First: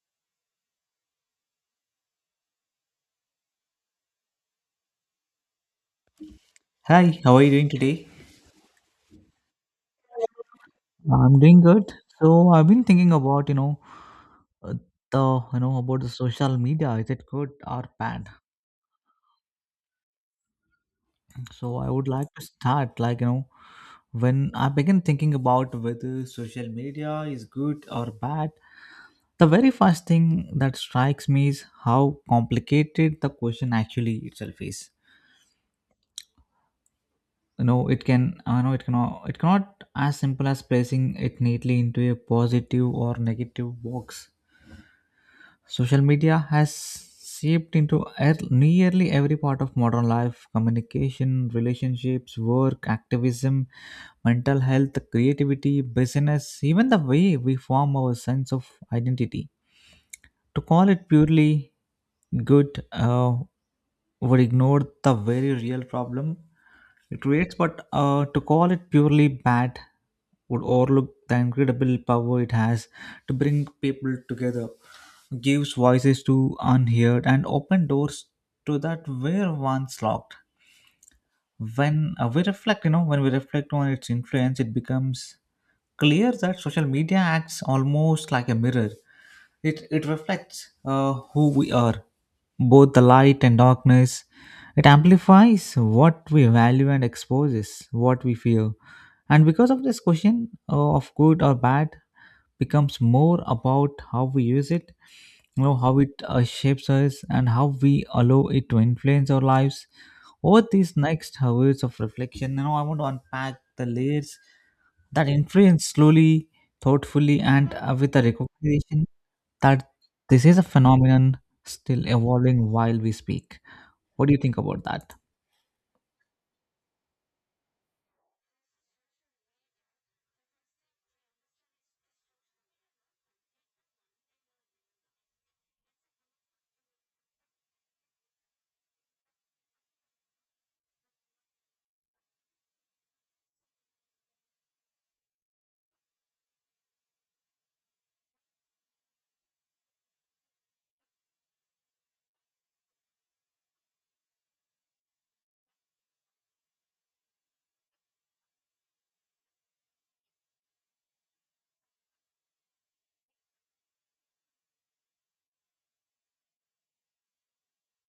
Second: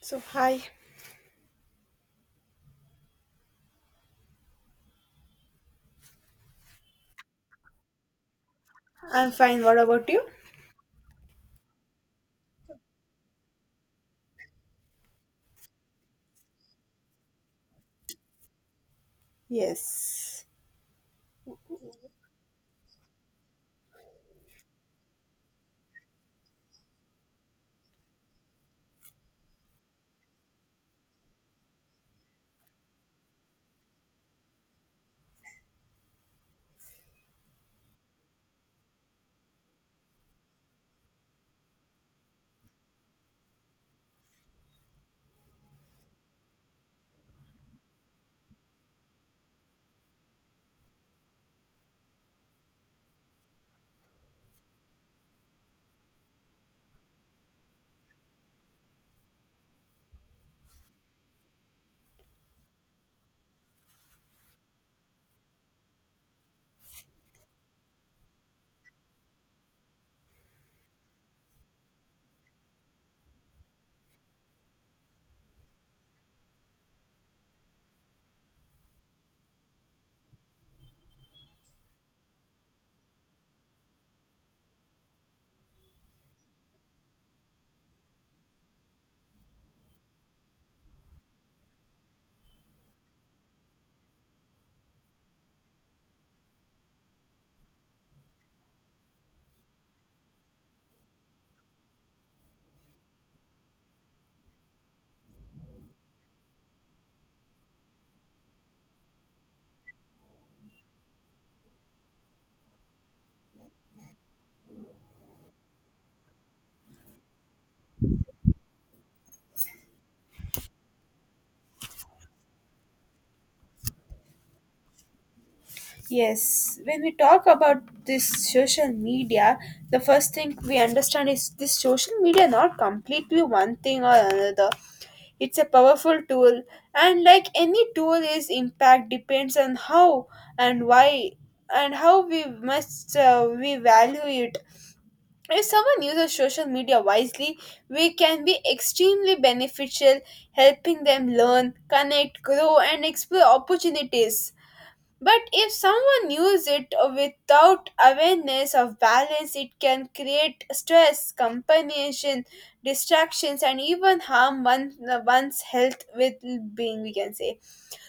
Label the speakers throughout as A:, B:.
A: So, hi,
B: Hi, how are you doing today?
A: I'm fine. What about you?
B: I'm doing good. I've been thinking about, uh, the, about the social media. Is it good or bad?
A: Yes.
B: So I would like to start, when I begin thinking about whether social media is good or bad, the very first thing that strikes me is how complicated the question actually itself is. You know, I know it cannot as simple as placing it neatly into a positive or negative box. Social media has seeped into nearly every part of modern life: communication, relationships, work, activism, mental health, creativity, business, even the way we form our sense of identity. To call it purely good would ignore the very real problem it creates, but to call it purely bad would overlook the incredible power it has to bring people together, gives voices to unheard, and open doors to that were once locked. When we reflect on its influence, it becomes clear that social media acts almost like a mirror. It reflects who we are, both the light and darkness. It amplifies what we value and exposes what we feel. And because of this question of good or bad, becomes more about how we use it, you know, how it shapes us, and how we allow it to influence our lives. Over these next hours of reflection, you know, I want to unpack the layers that influence slowly, thoughtfully, and with a recognition that this is a phenomenon still evolving while we speak. What do you think about that?
A: Yes. When we talk about this social media, the first thing we understand is this social media not completely one thing or another. It's a powerful tool, and like any tool its impact depends on how and why and how we must we value it. If someone uses social media wisely, we can be extremely beneficial, helping them learn, connect, grow, and explore opportunities. But if someone uses it without awareness of balance, it can create stress, compensation, distractions, and even harm one's health with being, we can say.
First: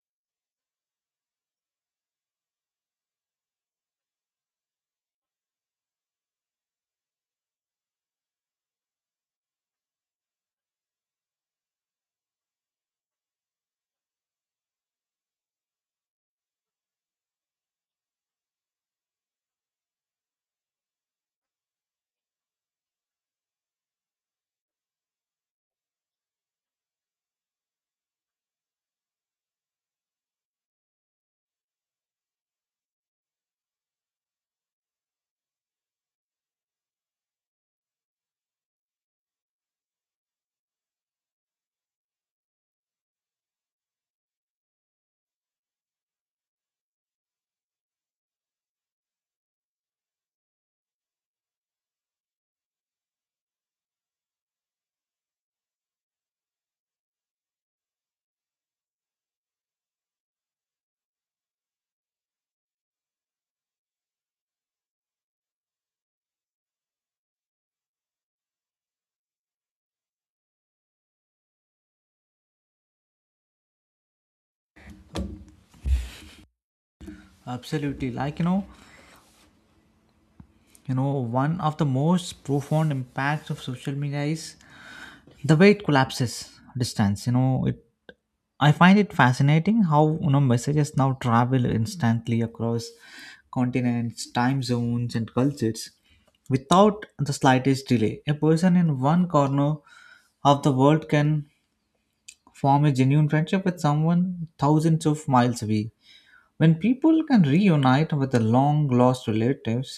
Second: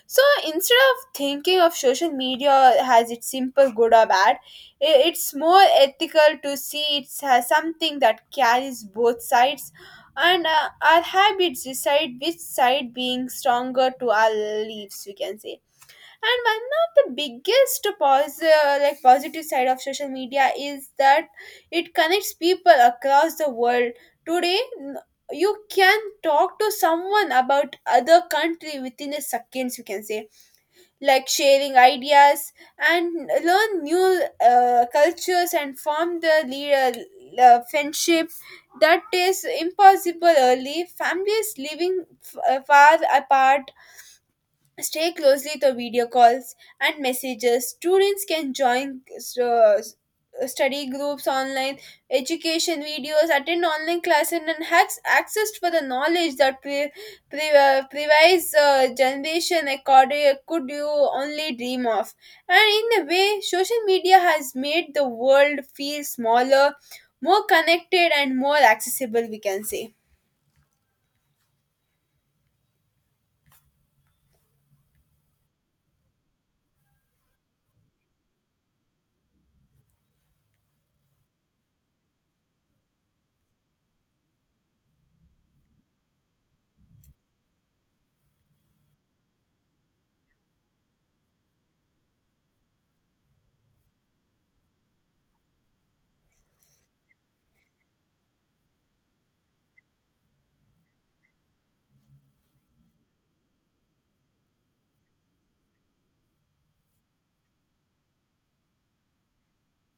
A: So instead of thinking of social media as its simple good or bad, it's more ethical to see it as something that carries both sides, and our habits decide which side being stronger to our lives, we can say. And one of the biggest positive side of social media is that it connects people across the world. Today, you can talk to someone about other country within a seconds. You can say like sharing ideas and learn new cultures and form the leader friendship that is impossible early. Families living far apart stay closely to video calls and messages. Students can join uh, study groups online, education videos, attend online classes, and has access for the knowledge that previous generation could you only dream of. And in a way, social media has made the world feel smaller, more connected, and more accessible, we can say.
B: Absolutely. One of the most profound impacts of social media is the way it collapses distance. You know it I find it fascinating how, you know, messages now travel instantly across continents, time zones, and cultures without the slightest delay. A person in one corner of the world can form a genuine friendship with someone thousands of miles away, when people can reunite with the long lost relatives,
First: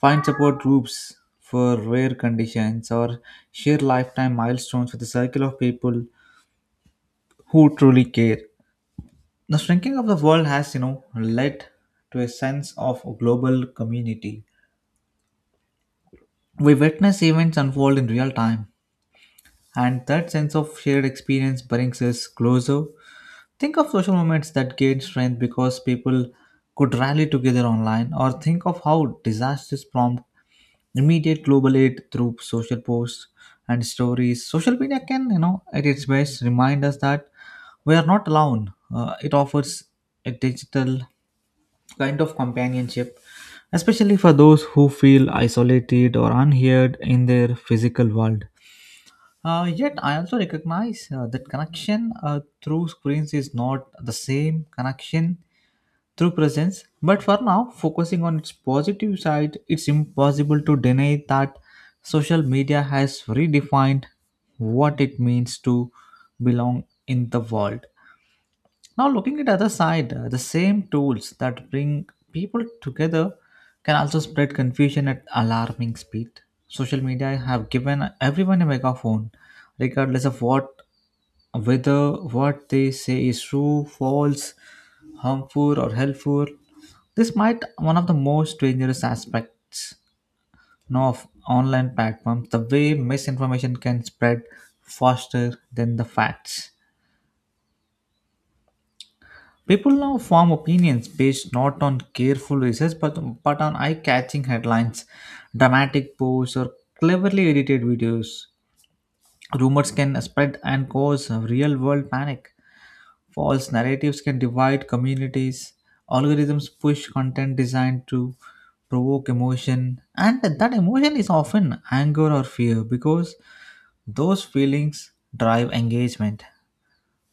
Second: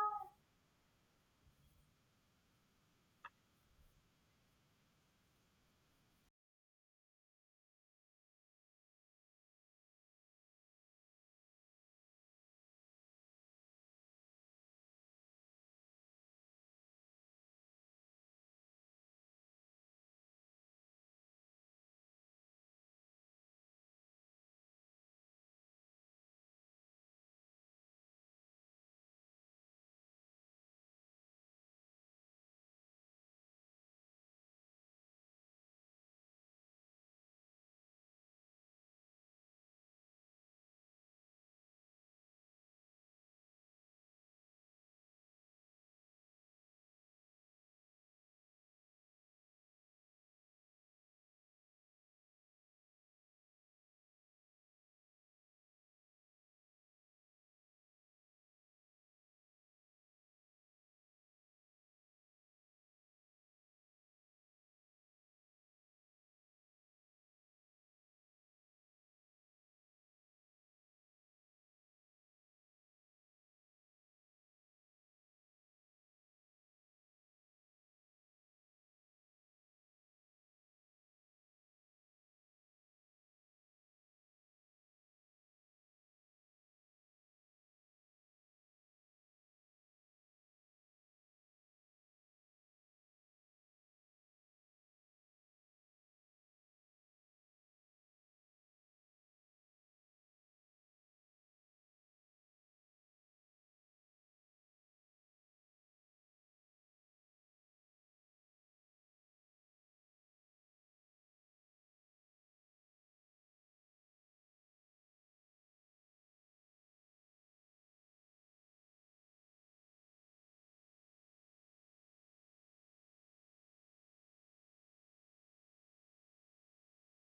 B: find support groups for rare conditions, or share lifetime milestones with a circle of people who truly care. The shrinking of the world has, you know, led to a sense of global community. We witness events unfold in real time, and that sense of shared experience brings us closer. Think of social movements that gained strength because people could rally together online, or think of how disasters prompt immediate global aid through social posts and stories. Social media can, you know, at its best, remind us that we are not alone. It offers a digital kind of companionship, especially for those who feel isolated or unheard in their physical world. Yet, I also recognize that connection through screens is not the same connection through presence. But for now, focusing on its positive side, it's impossible to deny that social media has redefined what it means to belong in the world. Now, looking at other side, the same tools that bring people together can also spread confusion at alarming speed. Social media have given everyone a megaphone, regardless of what whether what they say is true, false, harmful, or helpful. This might one of the most dangerous aspects, know, of online platforms, the way misinformation can spread faster than the facts. People now form opinions based not on careful research but on eye catching headlines, dramatic posts, or cleverly edited videos. Rumors can spread and cause real world panic. False narratives can divide communities. Algorithms push content designed to provoke emotion, and that emotion is often anger or fear because those feelings drive engagement.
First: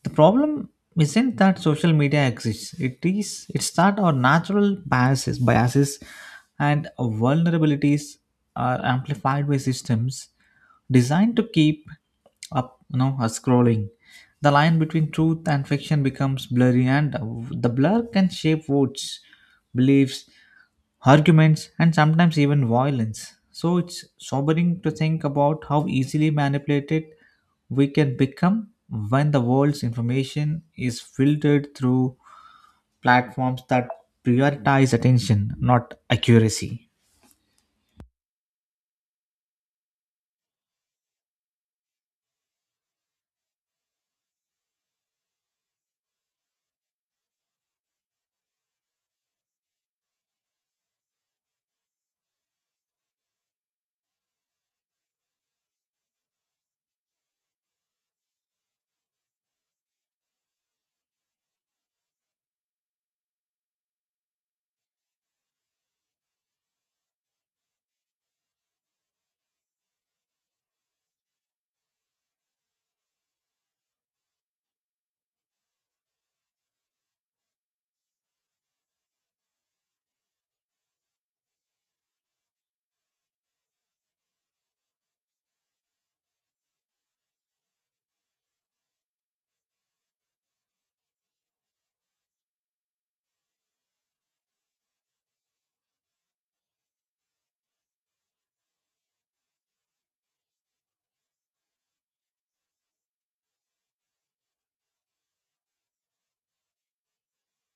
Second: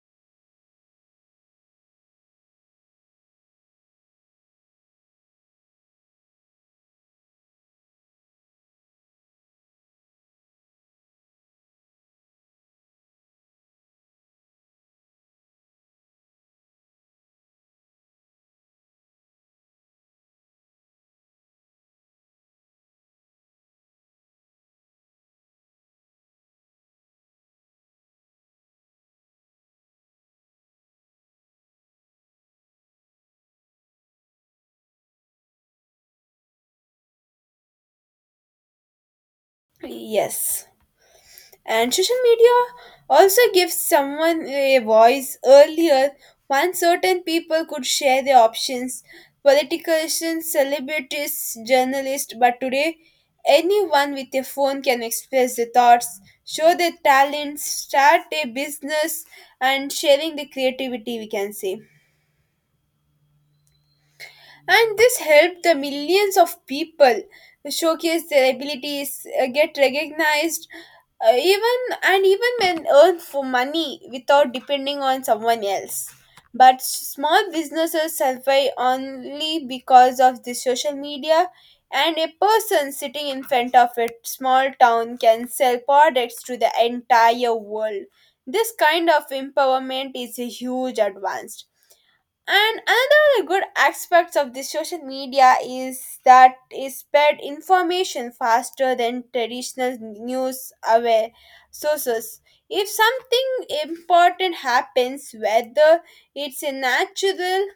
B: The problem isn't that social media exists. It's that our natural biases, and vulnerabilities are amplified by systems designed to keep up, you know, us scrolling. The line between truth and fiction becomes blurry, and the blur can shape votes, beliefs, arguments, and sometimes even violence. So it's sobering to think about how easily manipulated we can become when the world's information is filtered through platforms that prioritize attention, not accuracy.
A: Yes. And social media also gives someone a voice. Earlier, one certain people could share their options, politicians, celebrities, journalists, but today, anyone with a phone can express their thoughts, show their talents, start a business, and sharing the creativity, we can say. And this helped the millions of people showcase their abilities, get recognized, uh, even even when earn for money without depending on someone else. But small businesses survive only because of the social media, and a person sitting in front of a small town can sell products to the entire world. This kind of empowerment is a huge advance. And another good aspects of the social media is that it spread information faster than traditional news aware sources. If something important happens, whether it's a natural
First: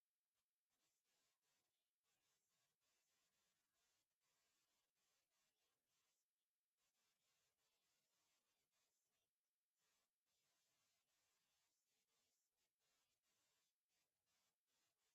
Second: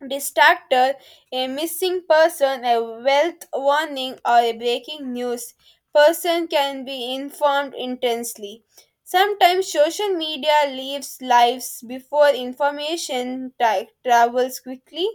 A: distractor, a missing person, a wealth warning, or a breaking news, person can be informed intensely. Sometimes social media leaves lives before information travels quickly.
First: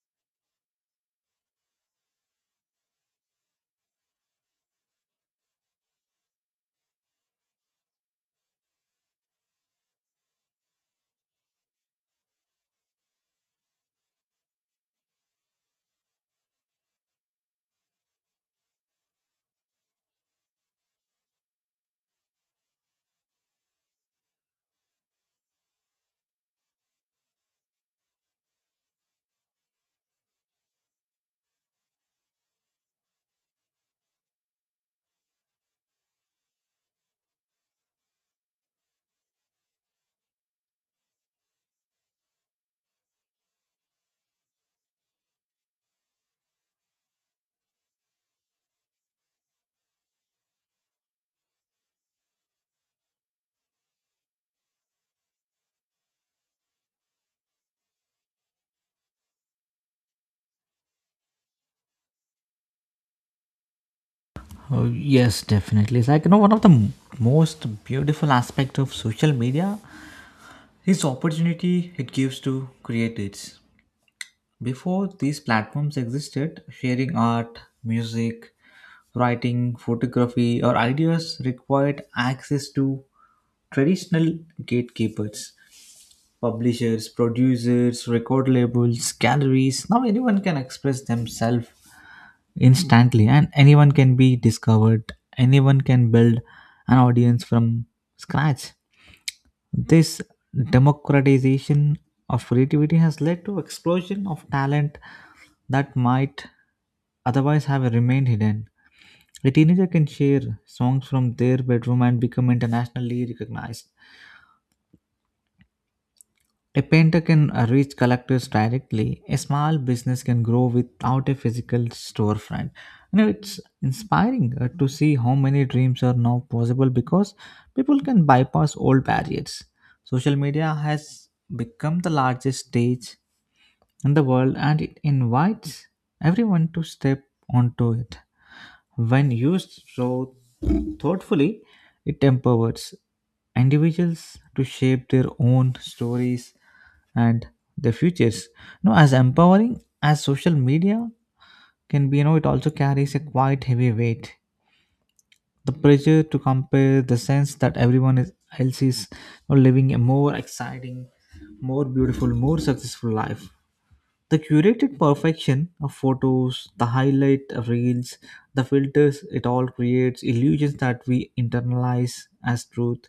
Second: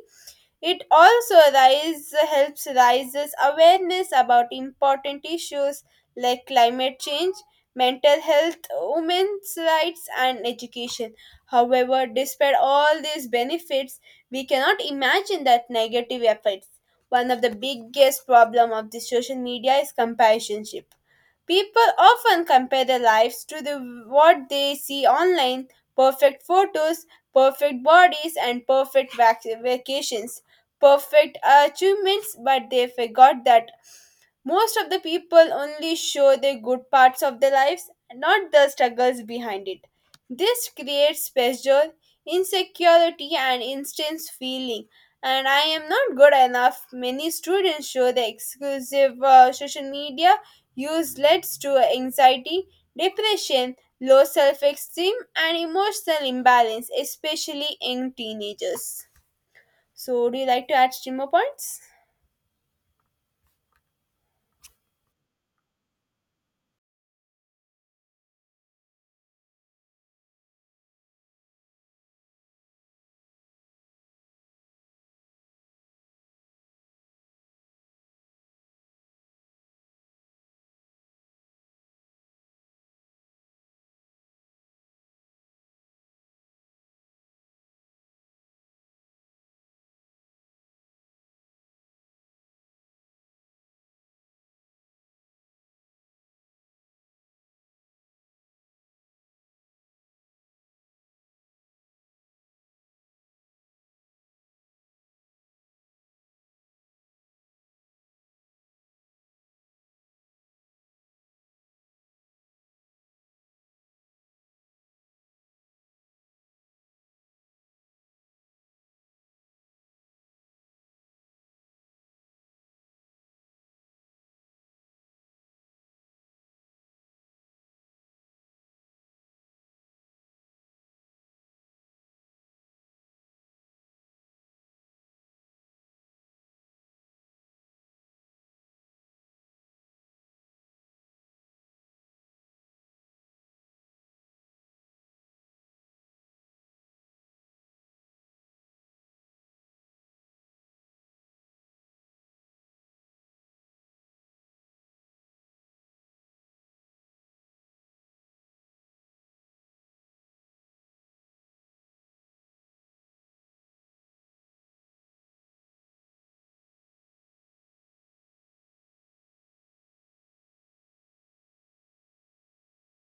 A: It also rise, helps raises awareness about important issues like climate change, mental health, women's rights, and education. However, despite all these benefits, we cannot imagine that negative effects. One of the biggest problem of the social media is companionship. People often compare their lives to the, what they see online, perfect photos, perfect bodies, and perfect vacations, perfect achievements, but they forgot that most of the people only show the good parts of their lives, not the struggles behind it. This creates pressure, insecurity, and intense feeling. And I am not good enough. Many students show the exclusive social media use leads to anxiety, depression, low self esteem, and emotional imbalance, especially in teenagers. So, would you like to add some more points?
B: Oh, yes, definitely. It's like, you know, one of the most beautiful aspect of social media is opportunity it gives to creators. Before these platforms existed, sharing art, music, writing, photography, or ideas required access to traditional gatekeepers, publishers, producers, record labels, galleries. Now anyone can express themselves instantly, and anyone can be discovered. Anyone can build an audience from scratch. This democratization of creativity has led to explosion of talent that might otherwise have remained hidden. A teenager can share songs from their bedroom and become internationally recognized. A painter can reach collectors directly. A small business can grow without a physical storefront. You know, it's inspiring to see how many dreams are now possible because people can bypass old barriers. Social media has become the largest stage in the world, and it invites everyone to step onto it. When used so thoughtfully, it empowers individuals to shape their own stories and their futures. No, as empowering as social media can be, you know, it also carries a quite heavy weight. The pressure to compare, the sense that else is, you know, living a more exciting, more beautiful, more successful life, the curated perfection of photos, the highlight reels, the filters, it all creates illusions that we internalize as truth.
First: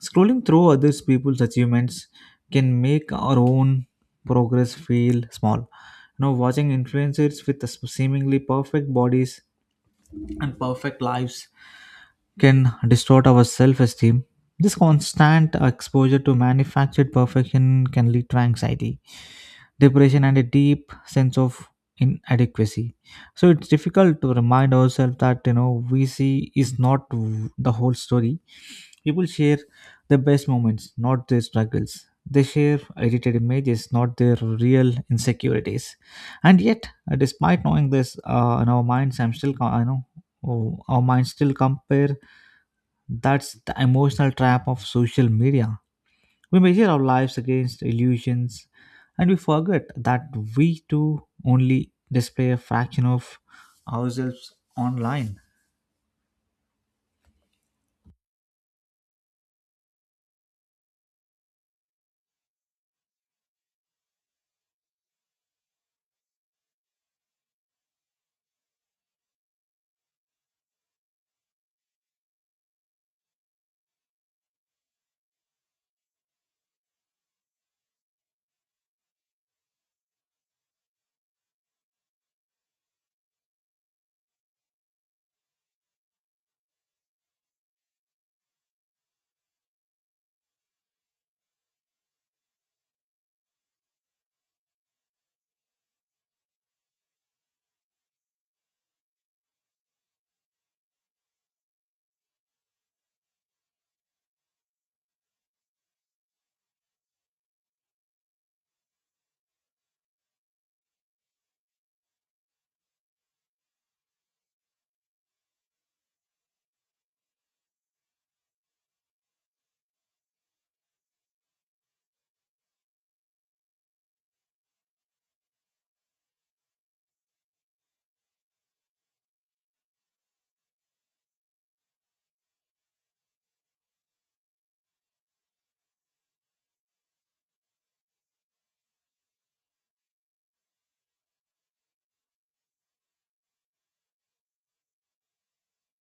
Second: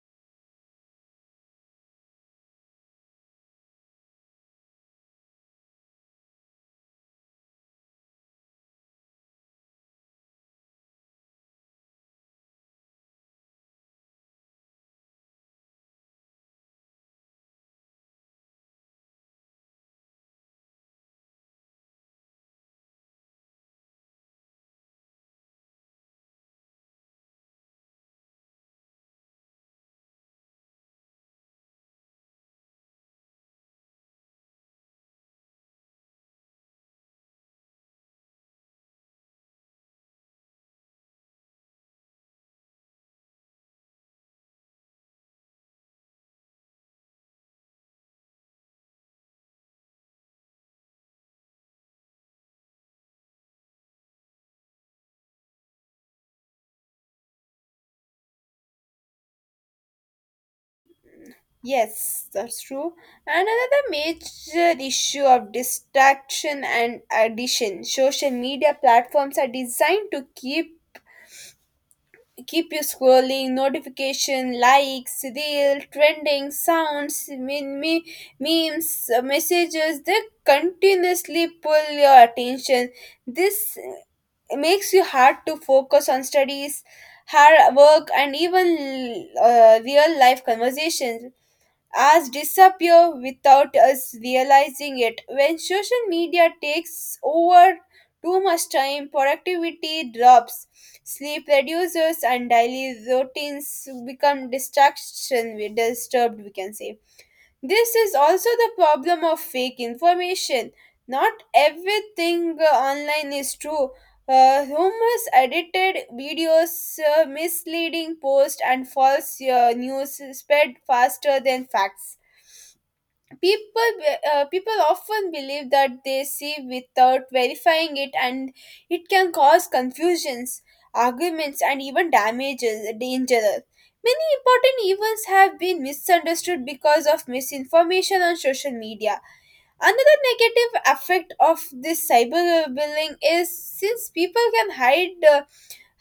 B: Scrolling through others people's achievements can make our own progress feel small. You know, watching influencers with the seemingly perfect bodies and perfect lives can distort our self-esteem. This constant exposure to manufactured perfection can lead to anxiety, depression, and a deep sense of inadequacy. So it's difficult to remind ourselves that, you know, we see is not the whole story. People share their best moments, not their struggles. They share edited images, not their real insecurities. And yet despite knowing this, in our minds I'm still co- I know oh, our minds still compare. That's the emotional trap of social media. We measure our lives against illusions, and we forget that we too only display a fraction of ourselves online.
A: Yes, that's true. And another major issue of distraction and addition. Social media platforms are designed to keep you scrolling, notification, likes, reel, trending, sounds, meme, memes, messages. They continuously pull your attention. This makes you hard to focus on studies, hard work, and even real life conversations as disappear without us realizing it. When social media takes over too much time, productivity drops, sleep reduces, and daily routines become distraction disturbed, we can say. This is also the problem of fake information. Not everything online is true. Rumors, edited videos, misleading posts, and false news spread faster than facts. People people often believe that they see without verifying it, and it can cause confusions, arguments, and even damages danger. Many important events have been misunderstood because of misinformation on social media. Another negative effect of this cyberbullying is since people can hide uh,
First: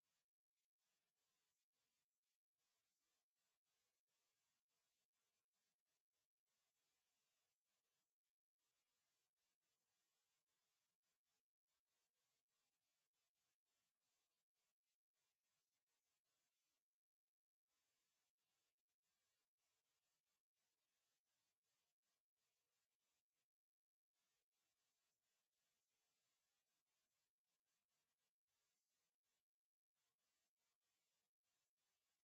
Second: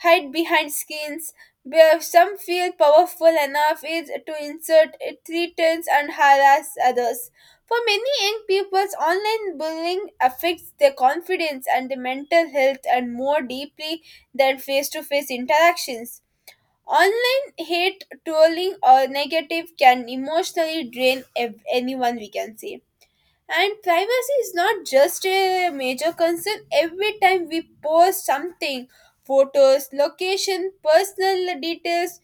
A: hide behind skins, where some feel powerful enough is to insert threats and harass others. For many young people, online bullying affects their confidence and their mental health and more deeply than face-to-face interactions. Online hate, trolling, or negative can emotionally drain anyone, we can say. And privacy is not just a major concern. Every time we post something, photos, location, personal details,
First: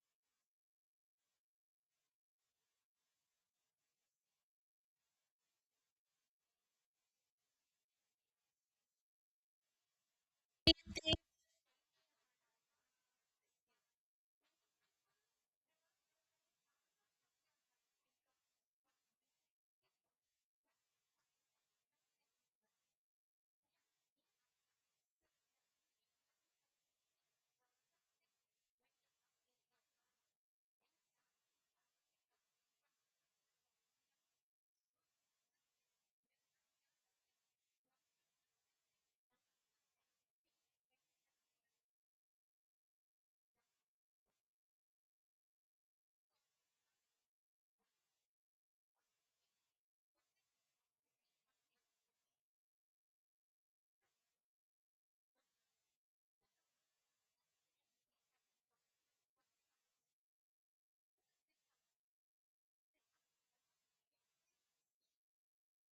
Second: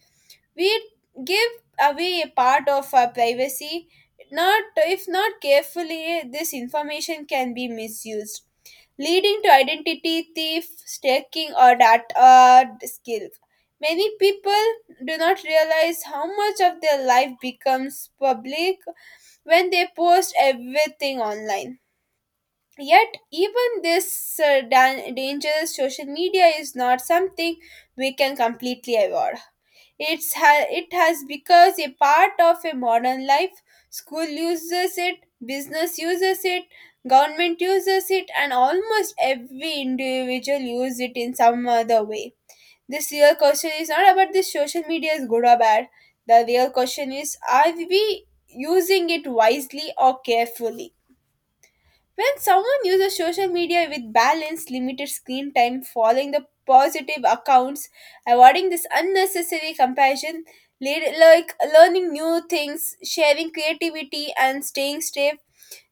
A: we give away a part of our privacy. Not if not carefully, this information can be misused, leading to identity thief, stalking, or data skill. Many people do not realize how much of their life becomes public when they post everything online. Yet, even this dangerous social media is not something we can completely avoid. It has become a part of a modern life. School uses it, business uses it, government uses it, and almost every individual uses it in some other way. This real question is not about this social media is good or bad. The real question is are we using it wisely or carefully? When someone uses social media with balance, limited screen time, following the positive accounts, avoiding this unnecessary comparison, learning new things, sharing creativity, and staying safe,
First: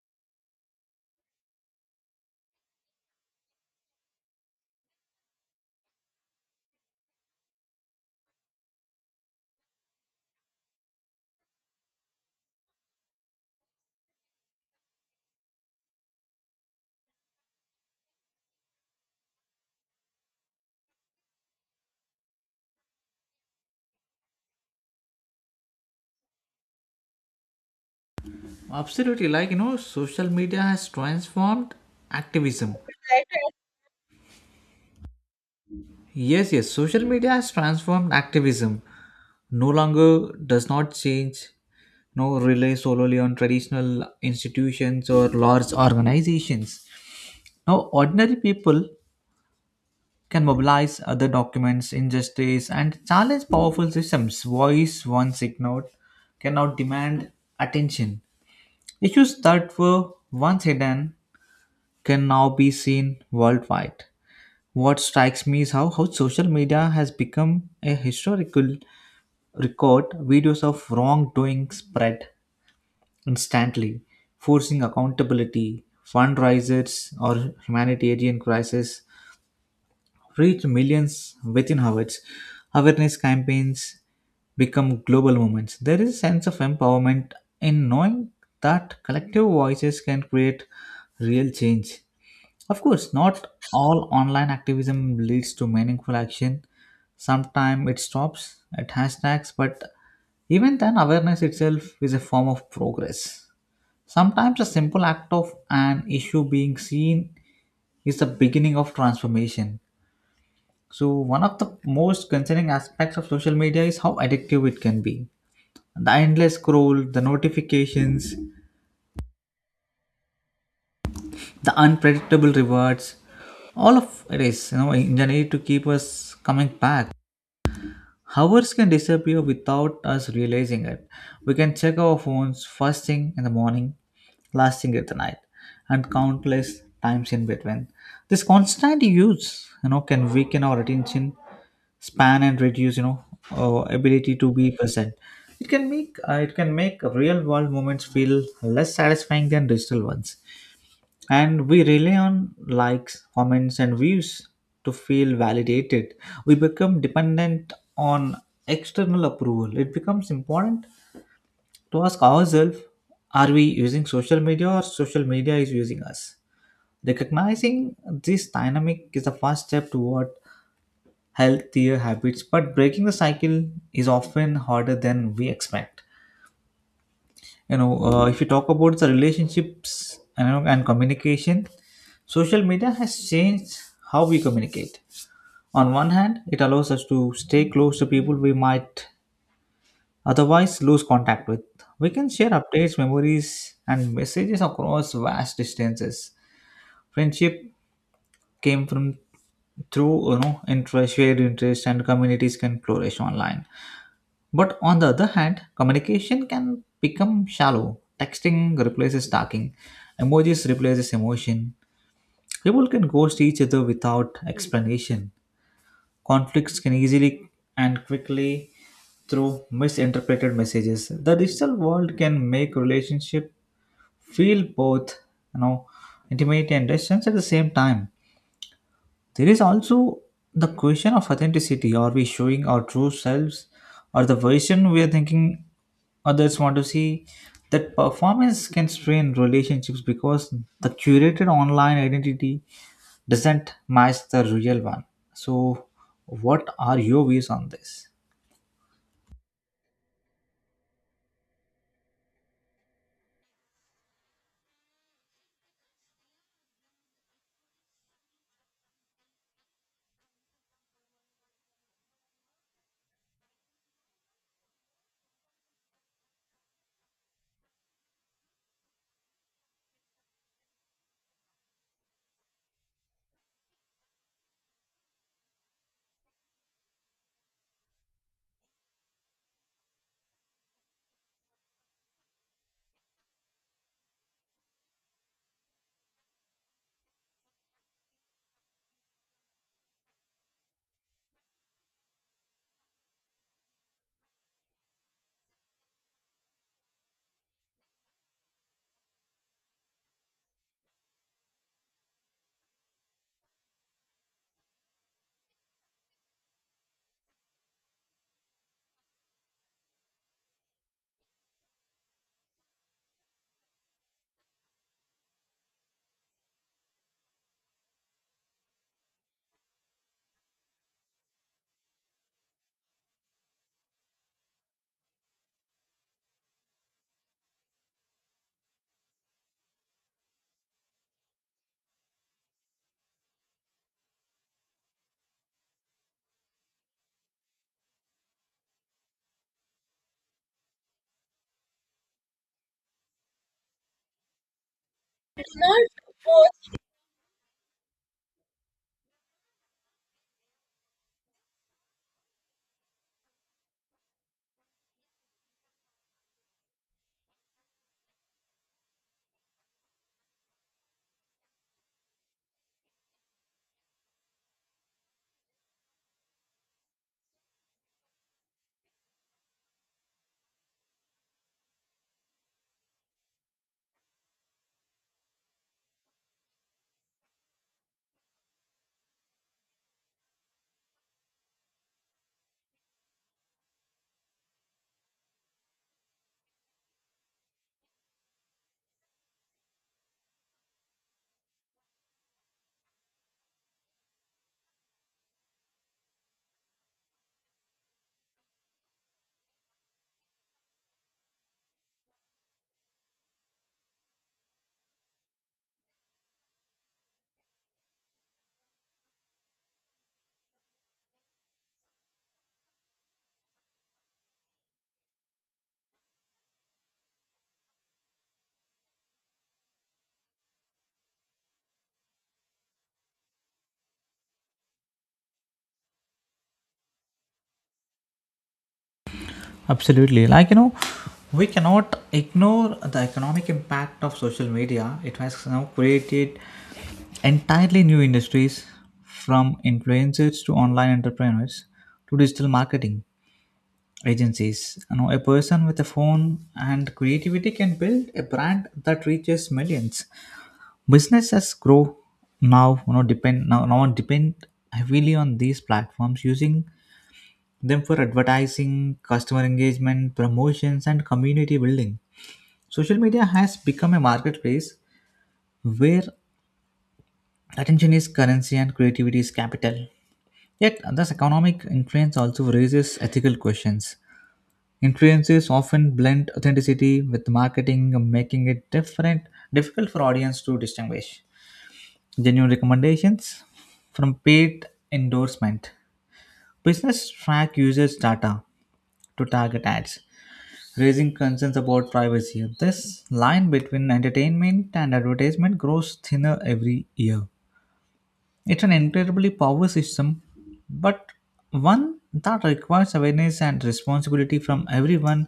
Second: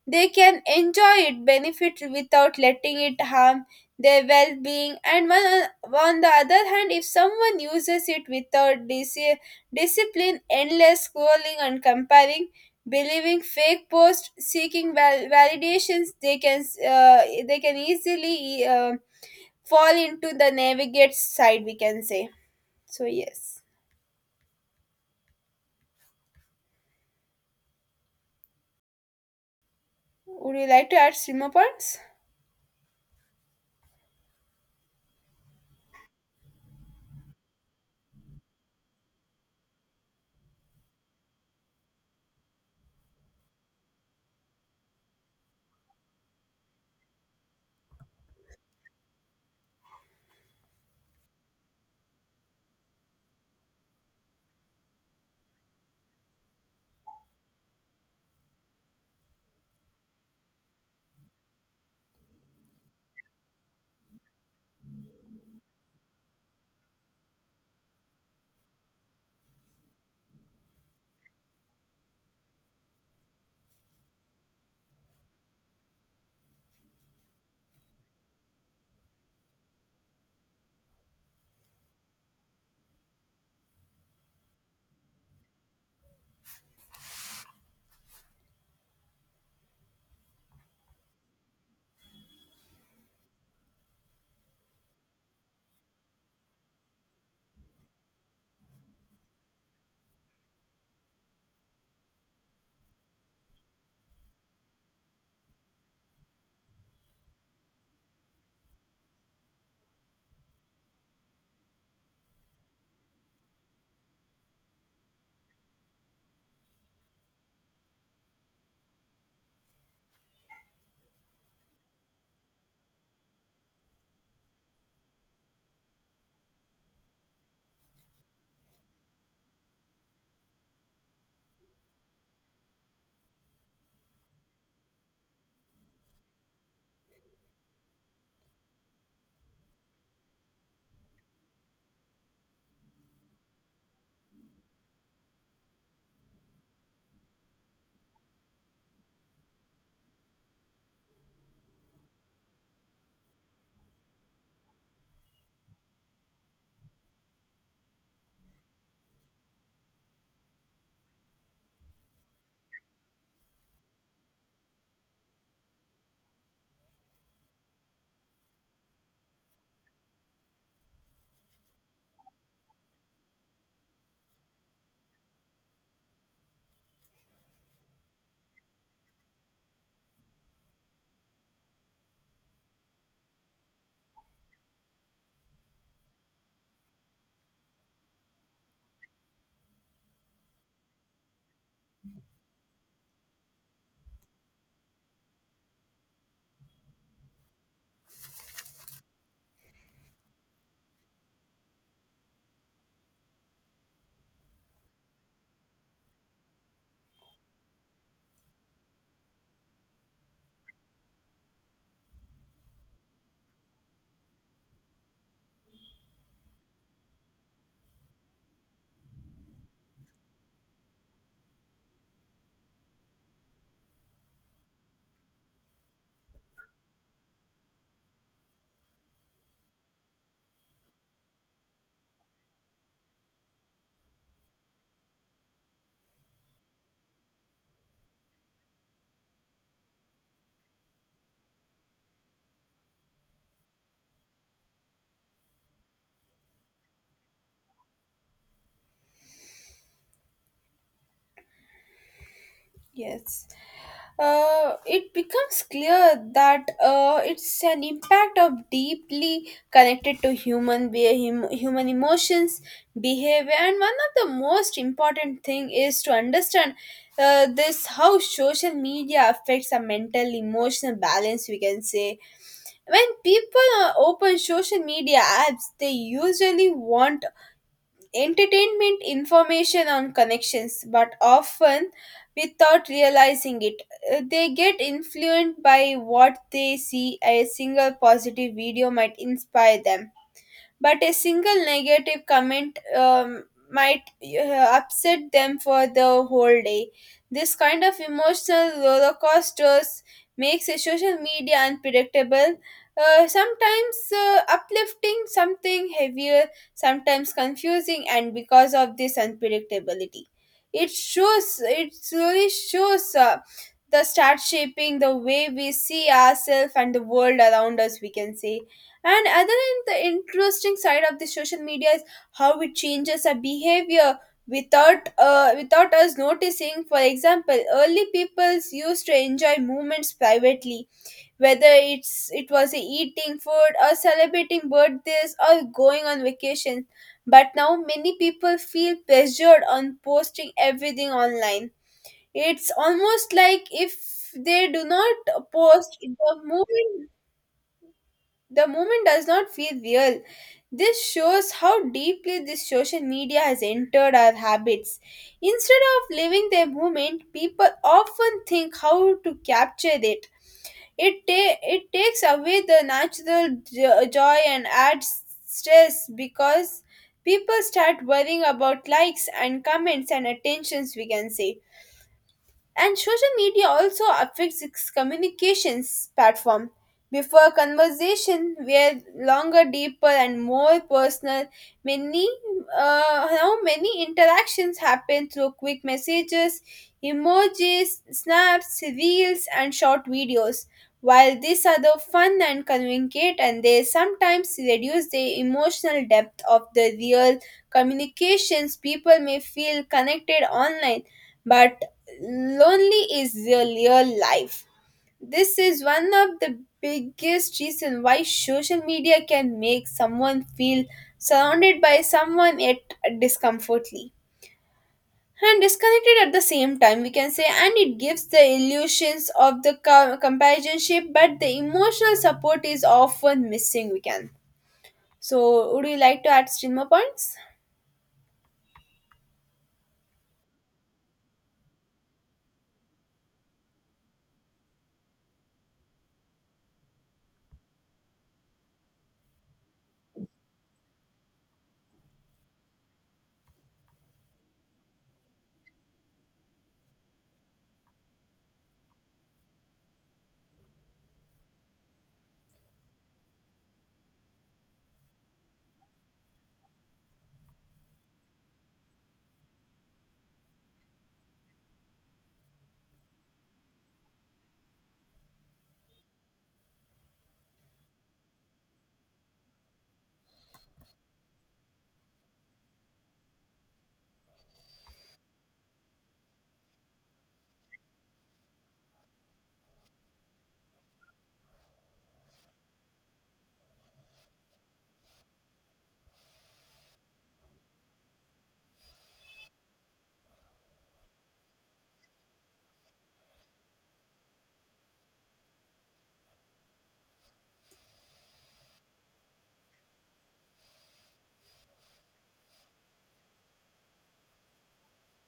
A: they can enjoy it, benefit without letting it harm their well being. And one, on the other hand, if someone uses it without discipline, endless scrolling and comparing, believing fake posts, seeking validations, they can, they can easily fall into the navigate side, we can say. So, yes.
B: Absolutely, like, you know, social
A: Would
B: media
A: you
B: has
A: like to add some more
B: transformed
A: points?
B: activism. Yes, yes, social media has transformed activism. No longer does not change, no rely solely on traditional institutions or large organizations. Now, ordinary people can mobilize other documents, industries, and challenge powerful systems. Voice once ignored cannot demand attention. Issues that were once hidden can now be seen worldwide. What strikes me is how social media has become a historical record. Videos of wrongdoing spread instantly, forcing accountability. Fundraisers or humanitarian crises reach millions within hours. Awareness campaigns become global movements. There is a sense of empowerment in knowing that collective voices can create real change. Of course, not all online activism leads to meaningful action. Sometimes it stops at hashtags, but even then, awareness itself is a form of progress. Sometimes a simple act of an issue being seen is the beginning of transformation. So, one of the most concerning aspects of social media is how addictive it can be. The endless scroll, the notifications, the unpredictable rewards, all of it is, you know, engineered to keep us coming back. Hours can disappear without us realizing it. We can check our phones first thing in the morning, last thing at the night, and countless times in between. This constant use, you know, can weaken our attention span and reduce, you know, ability to be present. It can make real world moments feel less satisfying than digital ones, and we rely on likes, comments, and views to feel validated. We become dependent on external approval. It becomes important to ask ourselves, are we using social media, or social media is using us? Recognizing this dynamic is the first step toward healthier habits, but breaking the cycle is often harder than we expect. If you talk about the relationships and communication, social media has changed how we communicate. On one hand, it allows us to stay close to people we might otherwise lose contact with. We can share updates, memories, and messages across vast distances. Friendship came from through, you know, interest shared interest, and communities can flourish online. But on the other hand, communication can become shallow. Texting replaces talking, emojis replaces emotion. People can ghost each other without explanation. Conflicts can easily and quickly through misinterpreted messages. The digital world can make relationship feel both, you know, intimate and distant at the same time. There is also the question of authenticity. Are we showing our true selves or the version we are thinking others want to see? That performance can strain relationships because the curated online identity doesn't match the real one. So, what are your views on this?
A: Yes. It becomes clear that it's an impact of deeply connected to human human emotions, behavior, and one of the most important thing is to understand this how social media affects our mental emotional balance, we can say. When people open social media apps, they usually want entertainment information on connections but often without realizing it. They get influenced by what they see. A single positive video might inspire them, but a single negative comment might upset them for the whole day. This kind of emotional roller coasters makes a social media unpredictable. Sometimes uplifting, something heavier, sometimes confusing, and because of this unpredictability, it shows. It slowly shows. The start shaping the way we see ourselves and the world around us, we can say. And other than the interesting side of the social media is how it changes our behavior without us noticing. For example, early peoples used to enjoy moments privately, whether it was eating food or celebrating birthdays or going on vacation. But now many people feel pressured on posting everything online. It's almost like if they do not post, the moment does not feel real. This shows how deeply this social media has entered our habits. Instead of living their moment, people often think how to capture it. It takes away the natural joy and adds stress because people start worrying about likes and comments and attentions, we can say. And social media also affects its communications platform. Before conversation were longer, deeper, and more personal, many now many interactions happen through quick messages, emojis, snaps, reels, and short videos. While these are the fun and communicate, and they sometimes reduce the emotional depth of the real communications, people may feel connected online but lonely is your real life. This is one of the biggest reason why social media can make someone feel surrounded by someone yet discomfortly and disconnected at the same time, we can say. And it gives the illusions of the companionship, but the emotional support is often missing, we can. So, would you like to add streamer points?
B: Absolutely. Like, you know, we cannot ignore the economic impact of social media. It has now created entirely new industries, from influencers to online entrepreneurs to digital marketing agencies. You know, a person with a phone and creativity can build a brand that reaches millions. Businesses grow now, now depend heavily on these platforms, using them for advertising, customer engagement, promotions, and community building. Social media has become a marketplace where attention is currency and creativity is capital. Yet, this economic influence also raises ethical questions. Influencers often blend authenticity with marketing, making it difficult for audience to distinguish genuine recommendations from paid endorsement. Business track users' data to target ads, raising concerns about privacy. This line between entertainment and advertisement grows thinner every year. It's an incredibly powerful system, but one that requires awareness and responsibility from everyone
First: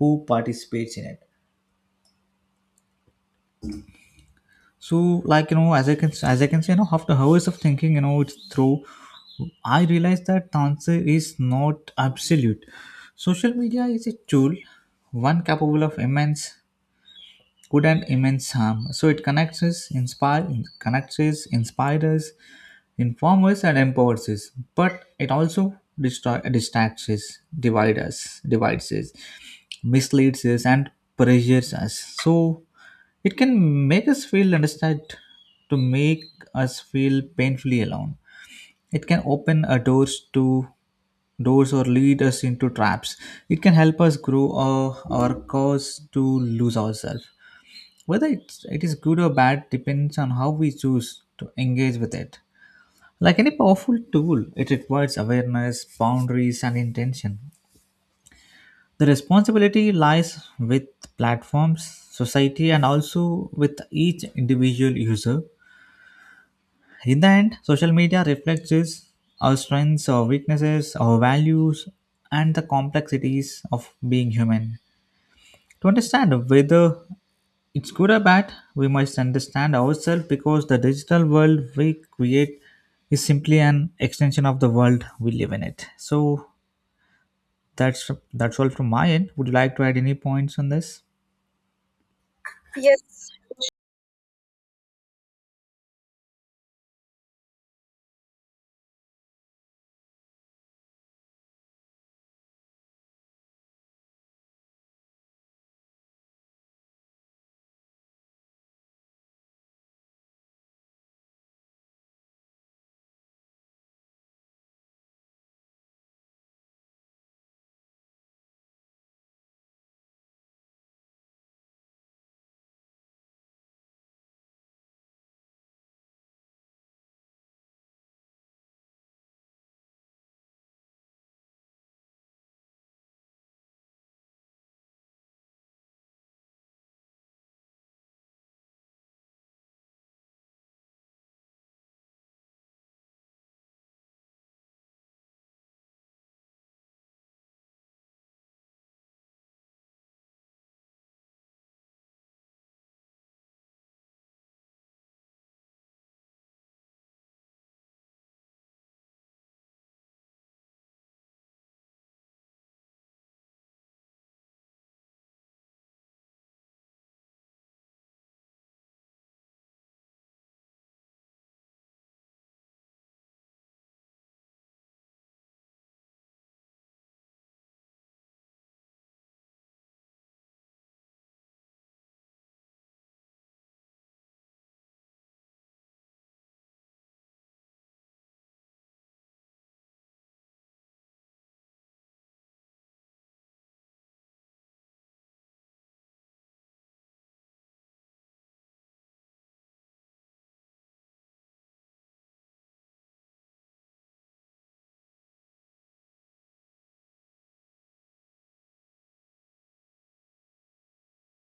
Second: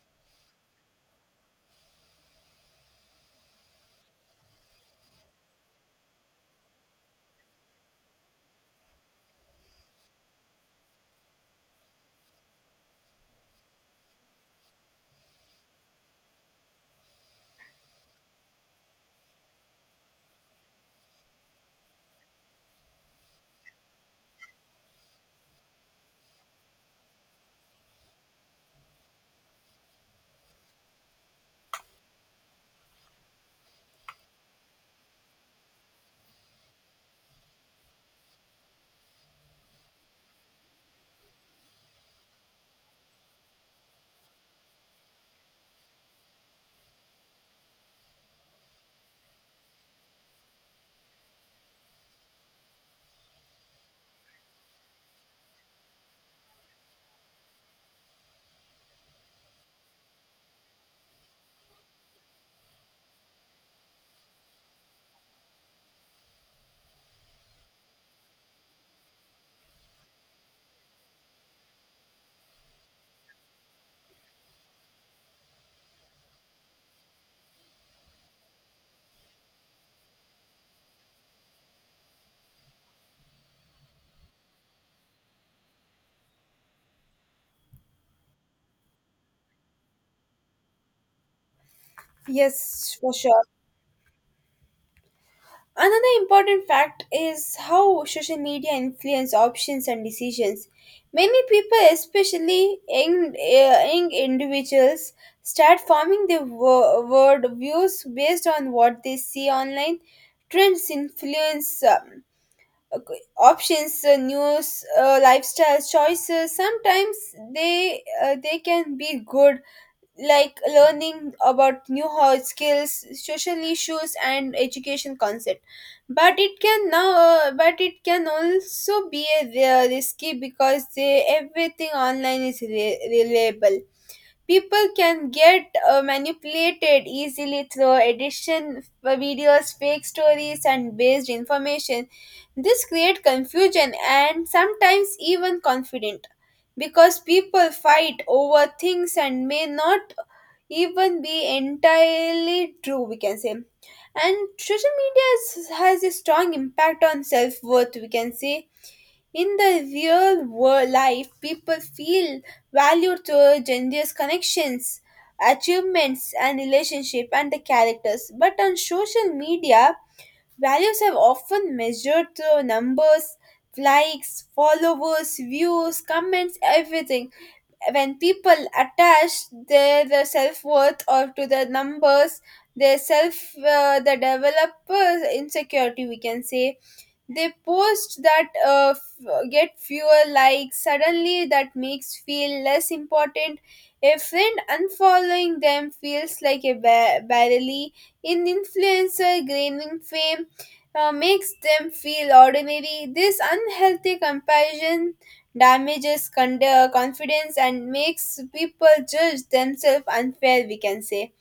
B: who participates in it. So, like, you know, as I can say, you know, after hours of thinking, you know, it's through, I realized that answer is not absolute. Social media is a tool, one capable of immense good and immense harm. So it connects us, inspires us, informs us, and empowers us. But it also distracts us, divides us, misleads us, and pressures us. So it can make us feel understood, to make us feel painfully alone. It can open our doors to doors or lead us into traps. It can help us grow or cause to lose ourselves. Whether it is good or bad depends on how we choose to engage with it. Like any powerful tool, it requires awareness, boundaries, and intention. The responsibility lies with platforms, society, and also with each individual user. In the end, social media reflects us, our strengths, our weaknesses, our values, and the complexities of being human. To understand whether it's good or bad, we must understand ourselves, because the digital world we create is simply an extension of the world we live in it. So that's all from my end. Would you like to add any points on this?
A: Yes, for
B: Yes,
A: sure. Another important fact is how social media influence options and decisions. Many people, especially young individuals, start forming their world views based on what they see online. Trends influence okay, options, news, lifestyle choices. Sometimes they can be good, like learning about new skills, social issues, and education concept, but it can now but it can also be a, risky because they, everything online is reliable. People can get manipulated easily through addition videos, fake stories, and based information. This create confusion and sometimes even confidence because people fight over things and may not even be entirely true, we can say. And social media is, has a strong impact on self-worth, we can say. In the real world life, people feel valued through generous connections, achievements and relationship and the characters, but on social media values have often measured through numbers, likes, followers, views, comments, everything. When people attach their self-worth or to the numbers, their self the developer insecurity, we can say. They post that get fewer likes suddenly that makes feel less important. A friend unfollowing them feels like a barely. An influencer gaining fame makes them feel ordinary. This unhealthy comparison damages confidence and makes people judge themselves unfair, we can say.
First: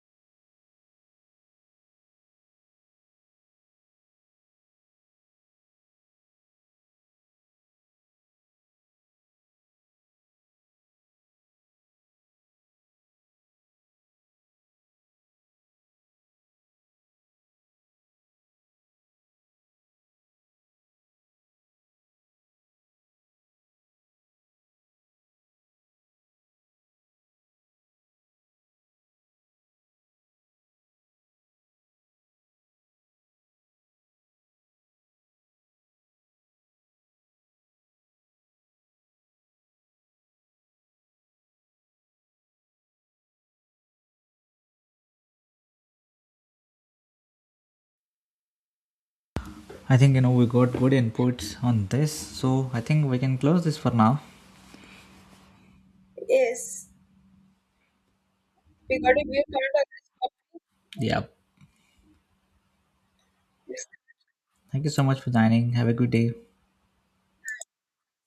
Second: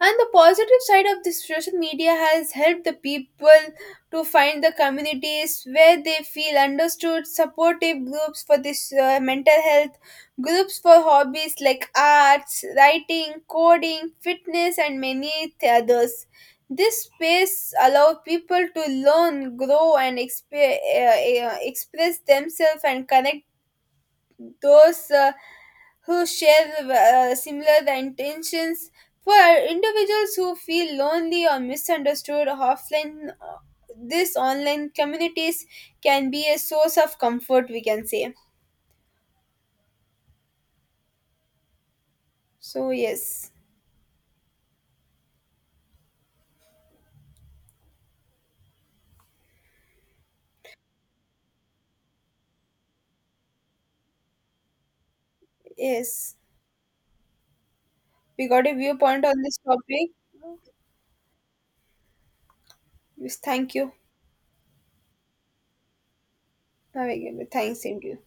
A: And the positive side of this social media has helped the people to find the communities where they feel understood, supportive groups for this mental health, groups for hobbies like arts, writing, coding, fitness, and many others. This space allows people to learn, grow, and express themselves and connect those. Who share similar intentions. For individuals who feel lonely or misunderstood offline, this online communities can be a source of comfort, we can say. So, yes,
B: I think, you know, we got good inputs on this, so I think we can close this for now.
A: yes,
B: Yes.
A: we got a
B: We got a
A: viewpoint on
B: new
A: this
B: kind
A: topic.
B: of. Yeah.
A: Yes, thank you.
B: Thank you so much for dining. Have a good day.
A: Have a good- Thanks, same to you.